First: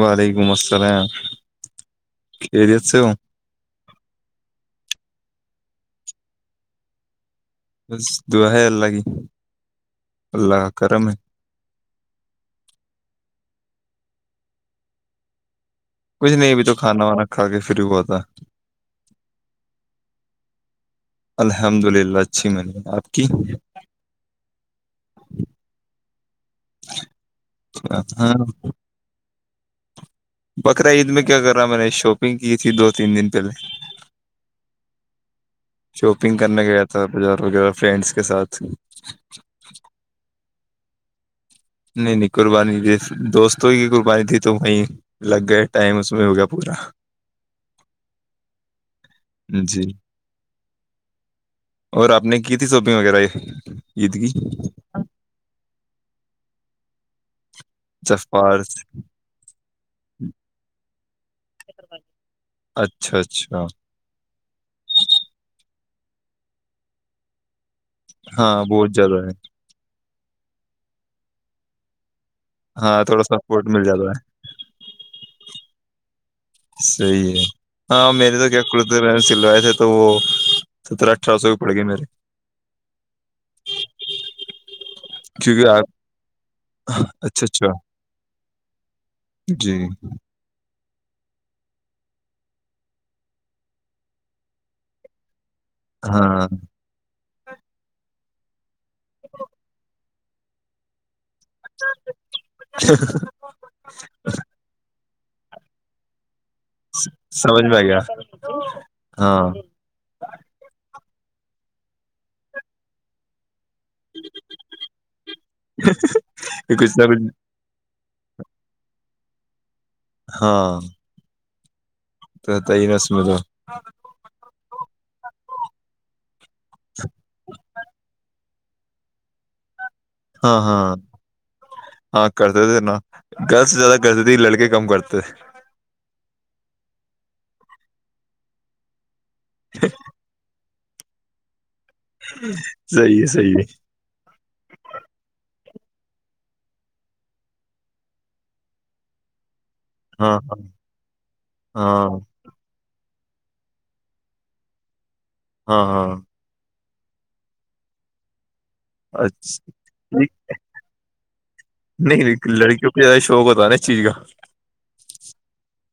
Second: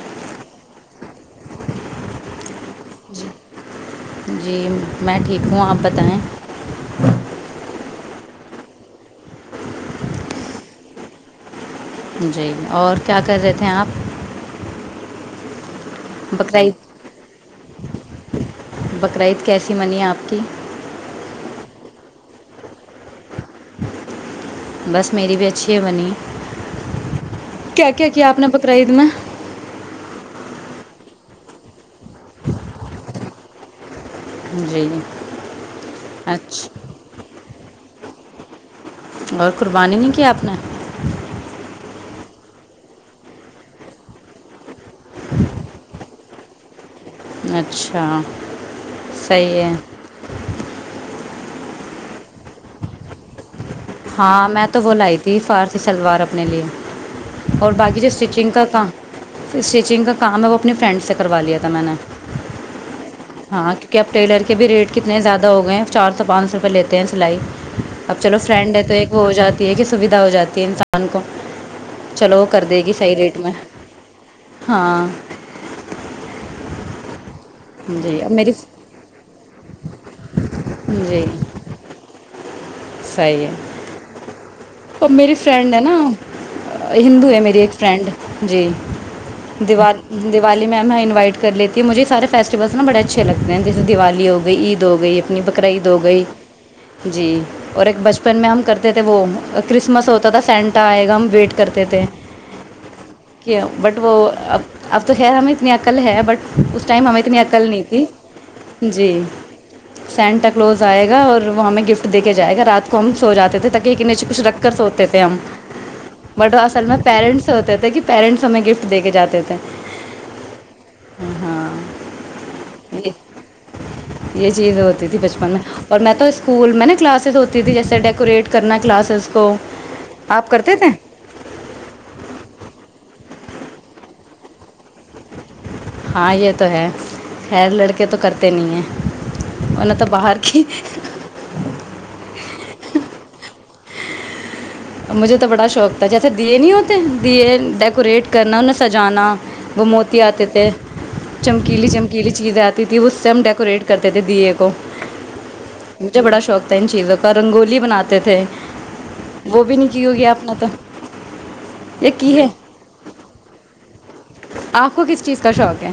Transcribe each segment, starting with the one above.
وعلیکم السلام چرے جی جی میں ٹھیک ہوں آپ بتائیں بس دعا ہے اللہ کی اللہ کا کرم ہے جی اور کیا کر رہے تھے آپ کچھ نہیں ابھی تو بقرعید کھانا وانا کھا کے پھر ہوا تھا بقرعید کیسی بنی آپ کی الحمد للہ اچھی میں نے آپ کی بس میری بھی اچھی ہے بنی کیا کیا کیا ہاں آپ نے پکڑائی ت میں بقرا عید میں کیا کر رہا میں نے شاپنگ کی تھی دو تین دن پہلے ج جری شاپنگ کرنے گیا تھا بار وغیرہ فرینڈس کے ساتھ اور قربانی نہیں کی آپ نے نہیں نہیں قربانی تھی دوستوں کی قربانی تھی تو وہیں لگ گئے ٹائم اس میں ہو گیا پورا اچھا صحیح ہے جی اور آپ نے کی تھی سوپنگ وغیرہ یہ ہاں میں تو ب لائی تھی فار اس شلوار اپنے لیے اور باقی جو اسٹیچنگ جفار کا کام اسٹیچنگ کا کام ہے وہ اپنی فرینڈ سے کروا لیا تھا میں نے اچھا اچھا ہاں کیونکہ اب ٹیلر کے بھی ریٹ کتنے زیادہ ہو گئے ہیں چار سو پانچ سو روپے لیتے ہیں سلائی اب چلو ہاں فرینڈ بہت ہے زیادہ وہ ہو جاتی ہے کہ سویدھا ہو جاتی ہے انسان کو چلو کر دے گی ہاں صحیح تھوڑا ریٹ میں سپورٹ مل جاتا ہے ہاں صی ہے ہاں جی اب میرے تو میری کیا کرتے میں سلوائے تھے تو وہ سترہ جی اٹھارہ سو ہی پڑ گئے میرے صحیح ہے ا میری کیونکہ فرینڈ ہے نا آپ ہندو ہے اچھا میری اچھا ایک فرینڈ جی جی دیال دیوالی میماں انوائٹ کر لیتی ہ مجھے سے فیٹیولس نا بڑے اچھے لگتے ہیں جیسے دیوالی گئی عید ہو گئی اپنی قرعید ہو گئی ہاں جی اور ایک بچپن میں ہم کرتے وہ کسمس ہوتا د سینٹا آئے گا وٹ کرتے تھے کہ بٹ وہ ا تو ہی ہمیں اتنی اقل ہے بٹ اس ٹائم ہمیں اتنی سمجھ عقل میں آ نہیں گیا تھی جی ہاں سینٹا کلوز آئے گا اور وہ ہمیں گفٹ دے کے ج جائے گا رات کو ہم سو جے تھے تک کے نیچے کچھ رکھ کر سوتے تھے ہم بٹ یہ اصل میں کچھ نہ کچھ پیرنٹس سے ہوتے تھے کہ پییرنٹس ہمیں گفٹ دے کے جاتے تھے ہاں ہاں توتا ہی نس یہ ملو یہ چیز ہوتی تھی بچپن میں اور میں تو اس اسکول میں نے کلاس ہوتیھی جیسے ڈیکوریٹ ویٹ کرنا کلاسز کو آپ ہاں کرتے ہاں تھے ہاں کرتے تھ نہ گھر سے زیادہ کر دیتی لڑکے کم کرتے تھے۔ ہاں یہ تو ہے خیر لڑکے تو کرتے نہیں ہیں ا تو باہر کی [unintelligible] صی ہے صی ہے مجھے تو بڑا شوق تھا جیسے دیے نہیں ہوتے دیے ڈیکوریٹ کرنا انہیں سجانا وہ موتی ہاں آتے تھے چمکیلی ہاں چمکیلی چیزیں آتی تھیں وہ اسم ڈیکوریٹ کرتے تھے دی کو ہاں ہاں مجھے بڑا شوق ان چیزوں کا رنگولی بناتے تھے وہ بھی نہیں کی اچھا ہوگی یک آپ نے تو یہ کی ہے نہیں لڑکیوں کو زیادہ شوق ہوتا نا اس چیز کا آپ کو کس چیز کا شوق ہے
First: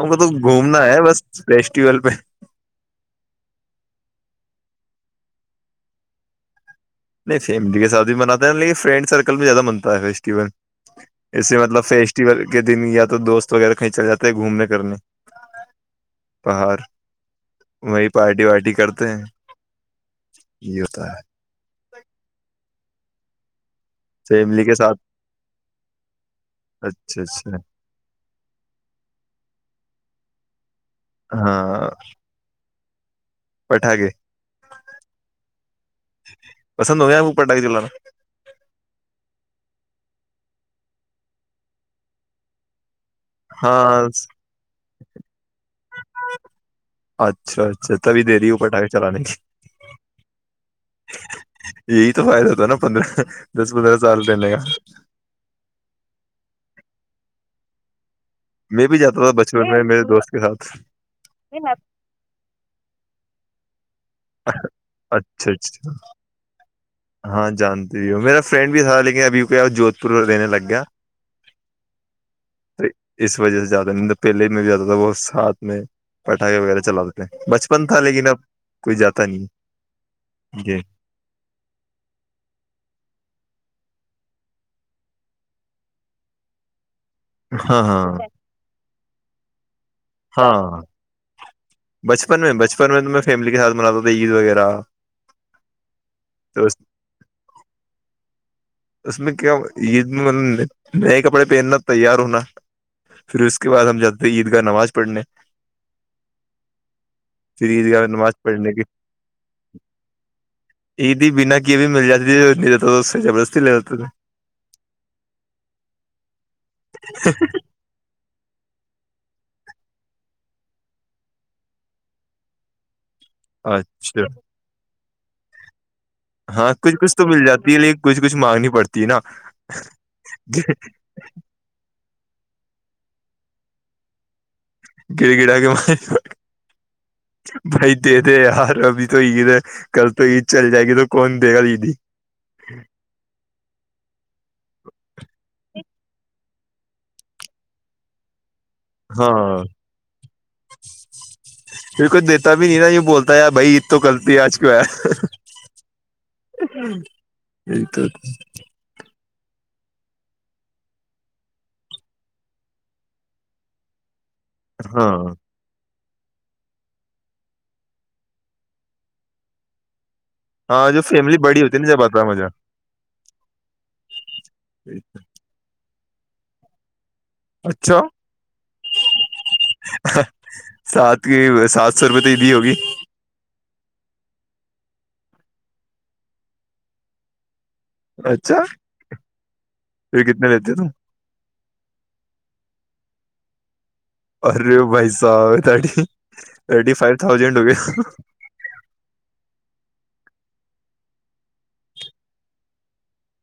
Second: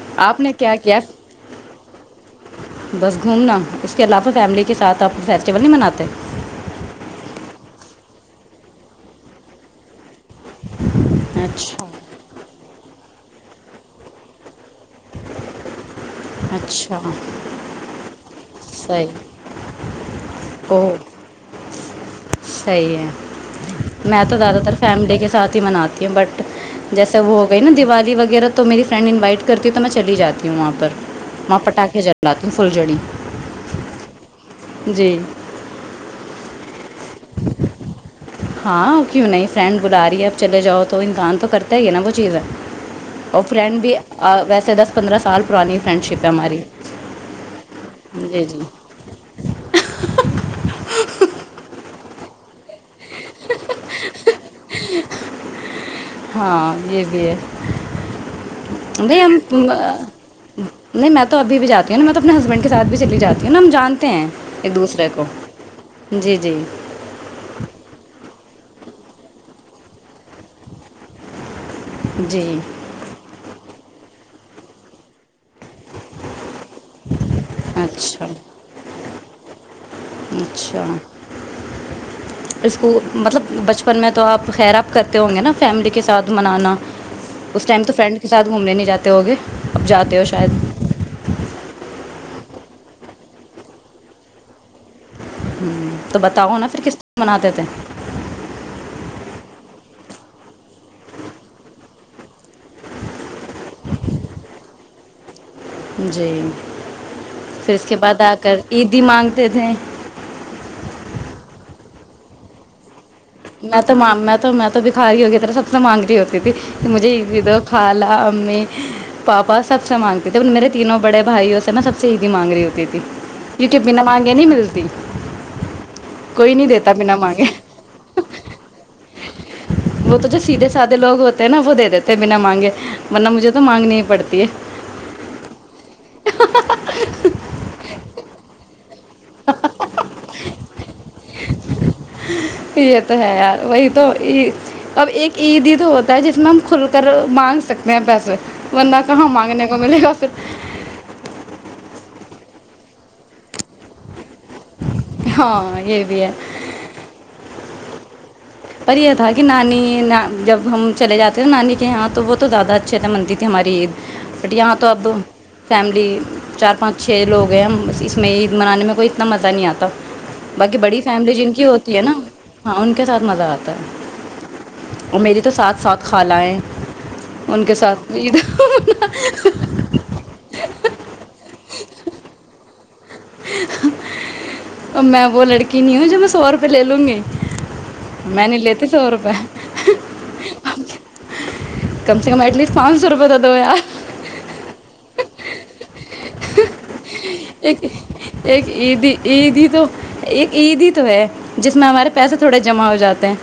ہم کو تو آپ نے کیا گھومنا کیا ہے بس فیسٹیول پہ بس گھومنا اس کے علاوہ فیملی کے کے ساتھ آپ فیسٹیول نہیں مناتے نہیں فیملی کےاتھ مناتے ن لیکن فرینڈ سرکل میں زیادہ بنتا ہے ول ایسے مطلب اچھا فیسٹیول کے دن یا تو دوست وغیرہ کہیں چلاتے ہیں گھومنے کرنی پہاڑ اچھا وہی پارٹی وارٹی کرتے ہیں صحیح یہ اوہ ہوتا ہے صحیح ہے میں تو زیادہ فیملی تر کے ساتھ فیملی کے ساتھ ہی مناتی ہوں بٹ جیسے اچھا وہ ہو اچھا گئی نا دیوالی وغیرہ تو میری فرینڈ انوائٹ کرتی تو میں چلی جاتی ہوں وہاں پر میں پٹاخے جللاات فھلجڑی پٹھا گے جی پسند ہو گ یا پ ڈا کے جا ہاں کیوں نہیں فرینڈ بلا رہی ہے اب چلے جاؤ تو انسان تو کرتا ہے ہی نا وہ چیز ہے اور فرینڈ بھی ہاں ویسے دس پندرہ سال پرانی فرینڈ شپ ہے ہماری اچھا اچھا تبھی دے جی رہی ہو جی پٹاخے چلانے یہی تو فائدہ ہو تھا نا پندرہ دس پندرہ سال پہ لے گا نہیں بچپن میں میرے دوست کے ساتھ نہیں میں تو ابھی بھی جاتی ہوں نا میں تو اپنے ہسبینڈ کے ساتھ بھی چلی جاتی ہوں انلمم جانتے ہیں ایک دوسرے کو اچھا اچھا جی جی ہاں جانتی میرا فرینڈ بھی تھا لیکن ابھیک جوھ پور رہنے لگ گیا جی تو اس وجہ سے زیادہ نند پہلے میرے زیاد تھا بہت ساتھ میں پٹاخے وغیرہ چلا دیتے ہیں بچپن تھا اچھا لیکن اب کوئی جاتا نہیں جی اچھا اسک مطلب بچپن میں تو آپ خیر آاب کرتے ہوں گے نا فیملی کے ساتھ منانا اس ہاں ٹائم تو فرینڈ ہاں کے سھ گھوم لینے جاتا ت ہو گے اب جاتے ہو ہاں شاید بچپن میں بچپن میں تو میں فیملی کےاتھ مناتا تھا عید وغیرہ ہ تو بتاؤ نا پھر کس مناتے تھے اس میں کیا یہ نئے کپڑے پہننا تیار ہونا پھر اس کے بعد ہم جاتے ہیں عید کا نماز پنے جی پھر اس عید کے گاہ بعد نماز آ کر پڑھنے کی عیدی مانگتے تھے جیے تو سے زبردستی لے میں تو لیتے تھے میں تو میں تو بکھا رہی ہو گی ترا سب سے مانگ رہی ہوتی تھی مجھے ا تو کھا لا امی پاپا سب سے مانگتی تھے میرے تینوں بڑے بھائیوں سے نا سب سے عیدی مانگ رہی ہوتی تھی کیونکہ بنا اچھا مانگے نہیں ملتی کوئی نہیں ہاں دیتا کچھ کچھ بنا تو مل مانگے جاتی ہے لیکن کچھ کچھ مانگنی پڑتی ہے نا وہ تو جو سیدھے سادے لوگ ہوتے ہیں نا وہ دے دیتے بنا مانگے ورنہ مجھے تو مانگنی ہی پڑتی ہے گڑ گڑا کے مار بھائی دے دے یار ابھی تو عید ہے کل تو عید چل جائے گی تو کون دے گا عیدی یہ تو ہے یار وہی تو اب ایک عید ہی تو ہوتی جس میں ہم کھل کر مانگ سکتے ہیں پیسے بندہ کہاں ہاں مانگنے کو ملے گا پھر ب نہیںای بولتا ہےی بھائی تول پیاج کیا ہے ہاں یہ بھی ہے یہ تو پر یہ تھا کہ نانی جب ہم چلے جاتے نا نانی کے یہاں تو وہ تو زیادہ اچھے منتی تھی ہماری عید بٹ یہاں تو اب ہاں فیملی چار پانچ چھ لوگ ہیں ہم اس میں عید منانے میں کوئی اتنا مزہ نہیں آتا باقی ہاں بڑی جو فیملی جن بڑی کی ہوتی ہے جب نا آتا مزہ ہاں ان کے ساتھ مزہ آتا ہے اور میری تو ساتھ ساتھ خالائیں اچھا سات کی سات سو روپئے تو ا بھیھی ہوگی ا میں وہ لڑکی نہیں ہوں جو میں سو روپئے لے لوں گی میں نہیں اچھا لیتی سو روپے پھر کتنے لیتے تم کم سے کم ایٹ لیسٹ پانچ سو روپئے د دو یار ارے بھائی صا ترٹی تھرٹی فائ ایک ایک عید عید ہی تو ایک عیدی تو ہے جس میں ہمارے پیسے تھوڑے جمع ہو جاتے ہیں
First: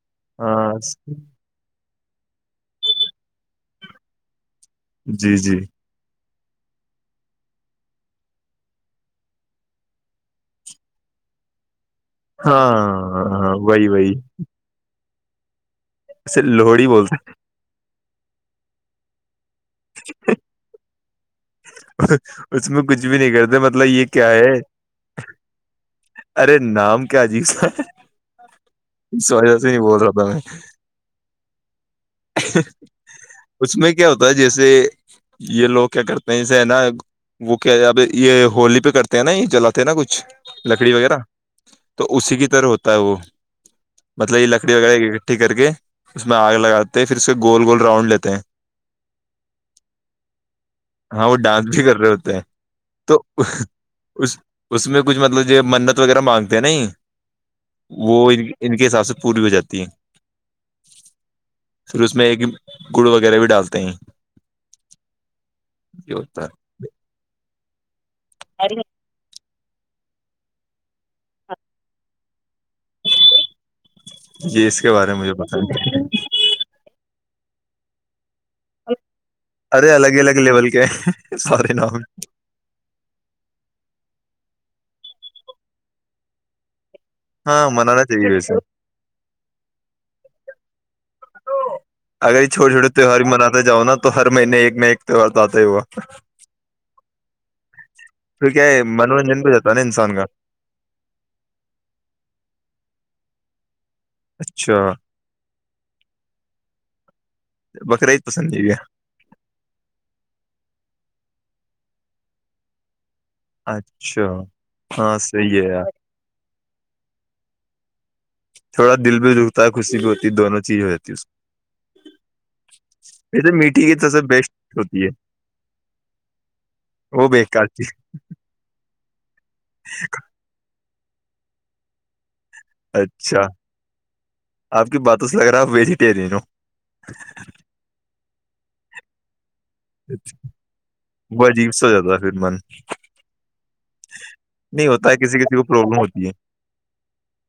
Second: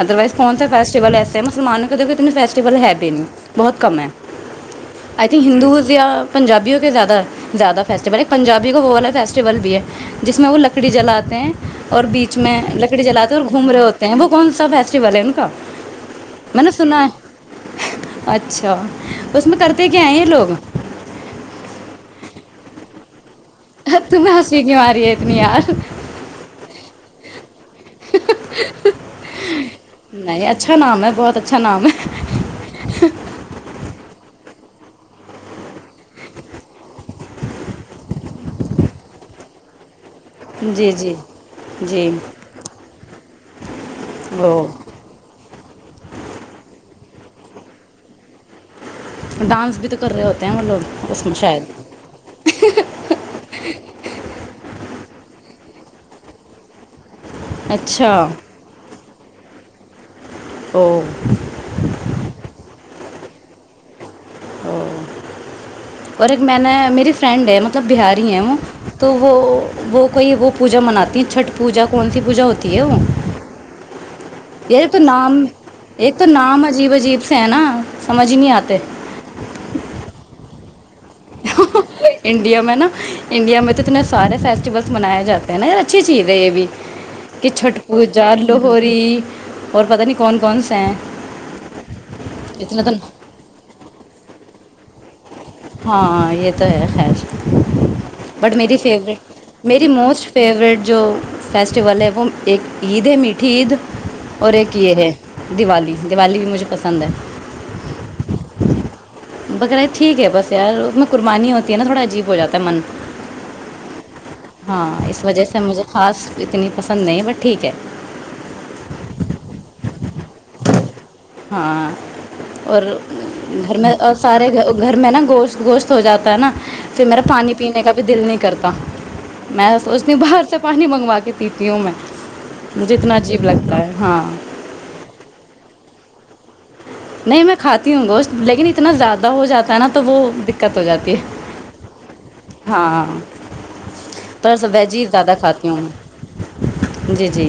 ادروائز کون سے ہاں فیسٹیول ایسے مسلمان کب کہ تن فیسٹیول ہے بھی نہیں بہت کم ہے آئی جی تھنک جی ہندوز یا پابی ہو کے زیادہ زیاد فیسول پنجابی کو وہ والا فیسٹیول بھی ہے جس میں وہ لکڑی جلاتے ہیں اور بیچ میں لکڑی ہاں جلاتے اور ہاں گھوم رہے ہوتے ہیں وہ کون ساسا شی والےین کا ایے میں نے لوہڑی سنا بولتے ہیں ہے اچھا توس میں کرتے گ آ ہیں ہیں لوگ ہیں۔ اس میں کچ بھی نہیں کہتا مطلب یہ کیا تمہیں ہے ہنسی کیوں آ رہی ہے اتنی یار ارے نام کیا جی اس کا اس وجہ سے نہیں بول رہا تھا میں اچھ ن میں ہے اس میں کیا ہوتا ہے جیسے یہ لوگ کیا کرتے ہیں جسے نا وہ کیا اب یہ ہولی پہ کرتے ہیں نا یہ چلاتے ہیں نا کچھ چ جی لکڑی جی وغیرہ تو جی اسی کی طرح ہوتا ہے وہ مطلب یہ وہ لکڑی وغیرہ اکٹھی کر کے اس میں آگ لگاتا پھر اسے گول گول رؤنڈ لیتے ہیں ڈانس بھی تو کر رہے ہوتے ہیں وہ لوگ اس ہاں میں وہ ڈانس بھی شاید کر رہے ہوتے ہیں تو اس میں کچھ مطلب جو منت وغیرہ مانگتے ہیں نہیں اچھا وہ ان ان کے حساب سے پوری ہو جاتی ہے ا پھر اس میں ایک گڑ وغیرہ بھی ڈالتے ہیں ا یہ اور ایک ہوتا ہے میں نے میری فرینڈ ہے م مطلب بہاری ہیں وہ تو وہ وہ کوئی وہ پوجا مناتی ہیں چھٹ پوجا کون سی پوجا ہوتی ہے وہ اس یہ کے تو بارے میں مجھے نام پتا ایک تو نام ہے عجیب عجیب ہے نا سمجھ ہی نہیں آتے ارے الگ ہی الگ لیول کے سور نو انڈیا میں نا انڈیا میں تو اتنے سارے فیسٹیولس منائے جاتے ہیںا اچھی چیز ہے یہ بھی کہ ہاں چھٹ منانا چاہیے پوجا ویسے لہری اور پتا نہیں کون کون سےا ہیں اگر یہ چھوٹے اتنے چھوٹے تو تیوار مناتے جاؤ نا تو ہر مہینے ایک میں ایک تو آتا ہی ہوا ہاں یہ تو ہے خیر پھر بٹ کیا میری ہے فیور منورنجن بھی ہو جاتا ہے نا میری انسان کا موسٹ فیوریٹ جو فیسٹیول ہے وہ ایک عید ہے میٹ ھیید اور اچھا ایک یہ ہے دیوالی دیوالی بھی مجھے پسند ہے بقرا عید پسند نہیں ہ ٹھیک ہے بس یار اس میں قربانی ہوتی ہے نا تھوڑا عجیب ہو جاتا ہے من ہے اچھا ہاں اس وجہ صحیح سے ہے مجھے یار خاص اتنی پسند نہیں بٹ ٹھیک ہے تھوڑا دل بھی رکتا ہے خوشی بھی ہوتی ہے دونوں چیز ہو ہے اس ہاں اور میں۔ ویسے گھر میٹھی میں کی تو اور سب سارے بیسٹ گھر ہوتی ہے میں نا گوشت گوشت ہو جاتا ہے نا پھر میرا وہ پانی بیکار پینے چیز کا بھی دل نہیں کرتا میں سوچتی ہوں باہر سے پانی منگ واقع تتھیوں میں مجھے اتنا اچھا عجیب لگتا ہے ہاں آپ کی باتوں سے اگرا آپ بھیج پرین نہیں میں کھاتی ہوں گوشت لیکن اتنا زیادہ ہو جاتا تھا نا تو وہ دقت ہو جاتی وہ ہے عجیب سا ہو جاتا ہے پھر من ہاں پرس نہیں ویج ہی ہوتا ہے زیادہ کسی کسی کو کھاتی ہوں پرابلم ہوتی ہے جی جی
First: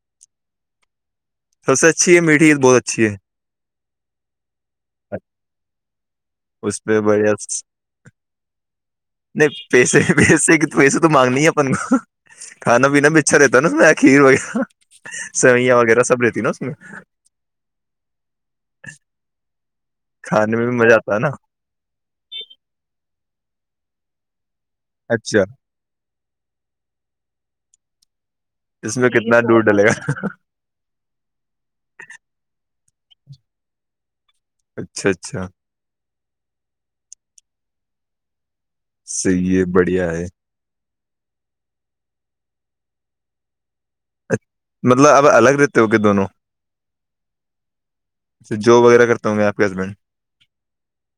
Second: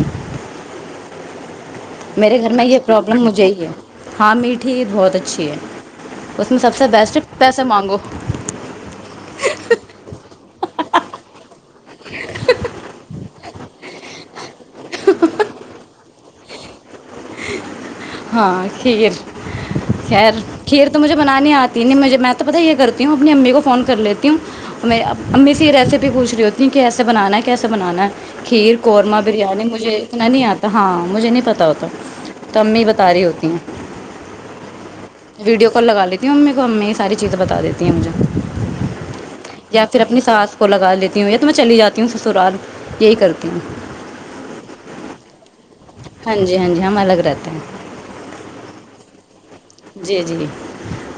سب سے اچھی ہے میرے میٹھی گھر عید میں یہ بہت اچھی پرابلم ہے مجھے ہی ہے ہاں میٹھی بہت اچھی ہے اس میں سب سے پہ بیسٹ بڑھیا س- پیسے مانگو ویسے تو مانگنی ہے اپن کو کھانا پینا ب اچھا رہتا ہے نا میںخھیر وغیرہ سیوئیاں وغیرہ سب رہتا نا س میں ہاں کھیر خیر کھانے میں بھی کھیر مزہ تو آتا مجھے ہے نا بنانی آتی ن مجھے میں تو پتاہ یہ کرتی ہوں اپنی امی کو فون کر لیتی ہوں اچھا امی سے ریسیپی بھی پوچ رہی ہوتی ہیں کہ کیس بنا ہے کیسے بنانا ہے کھیر اس میں قورمہ کتنا بریانی دودھ ڈلے گا مجھے اتنا نہیں آتا ہاں مجھے نہیں پتا ہوتا تو امی تاری ہوتی ہیں اچھا اچھا ویڈیو کال لگا لیتی امی کو امی یہ ساری چیزیں بتا دیتی ہیں مجھے صحیح ہے یا پھر بڑھیا اپنی ہے سس کو لگا لیتے ہوں یا تو میں چلی جاتی ہوں سسرال یہی کرتی ہوں اچ مطلب اب الگ رہی ہاں جی ہاں جی ہم الگ رہتے ہیں اچھا جاب وغیرہ کرتا ہوں میں آپ کے ہسبینڈ جی جی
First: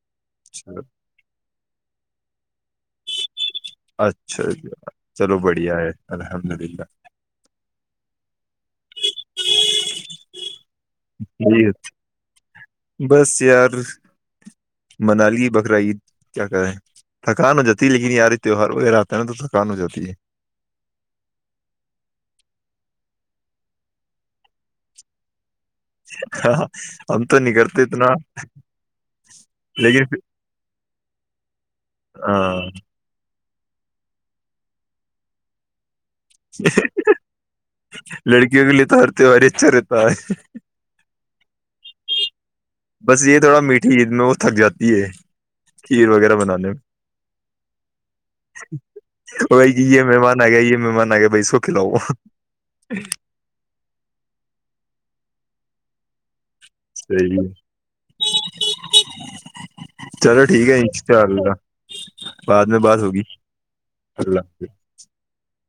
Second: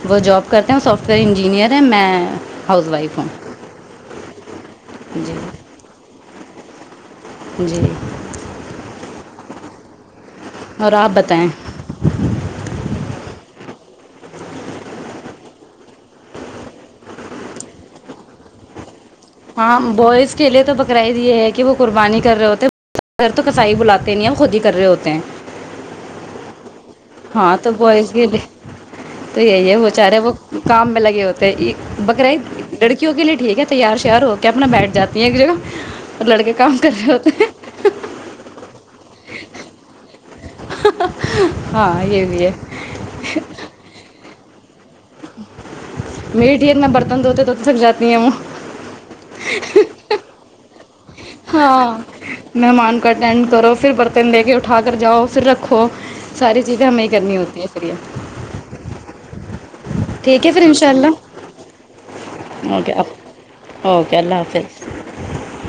وہ جاب کرتے ہیں چلو سافٹ ویئر انجینئر ہے میں ہاؤس وائف ہوں اچھا ج چلو جی بڑھیا ہے اللہ الحمد للہ جی ج اور آپ بتائیں جی بس یار منالی بکرا عید کیا کہ رہے ہیں تھکان ہو جاتی لیکن یار تیوار ہوات ہاں بوائز کے لیے تو بکرائی دی یہ ہے کہ وہ قربانی کر رہے ہوتےے ار تو کسائی بلاتے ہیں نہیں یا خود ہی کر رہے ہوتے ہیں ہاںاں ہاں تو بوائز کے لیے تو یہی ہے لیکن بچارے وہ کام میں لگے ہوتے ہیں پھر- بکراع ہاں لڑکیوں کے لیے ٹھیک ہے تیار شیار ہو کے اپنا بیٹھ جاتی ہیں ایک جگہ اور لڑکے کام کر رہے ہوتے ہیں لڑکیوں کے لیے تو ہ اور تیوہار اچھا رہتا ہے ہاں یہ بھی ہے بس یہ تھوڑا میٹھی میں تبت کھیر وغیرہ بنانے میڈیئر میں برتن دھوتے دھوتے تھک جاتی ہیں وہ کوئی ج یہ مہمان آ گ ہی یہ مہمان آ گیا بھائی اس کو کھلاؤ ہاں مہمان کا اٹینڈ کرو پھر برتن دے کے اٹھا کر جاؤ رکھو ساری چیزیں ہمیں ہی صحیح کرنی ہے، ہوتی ہیں پھر یہ ٹھیک ہے پھر ان شاء بعد اللہ میں اوکے بات ہوگی ا اوکے اللہ حافظ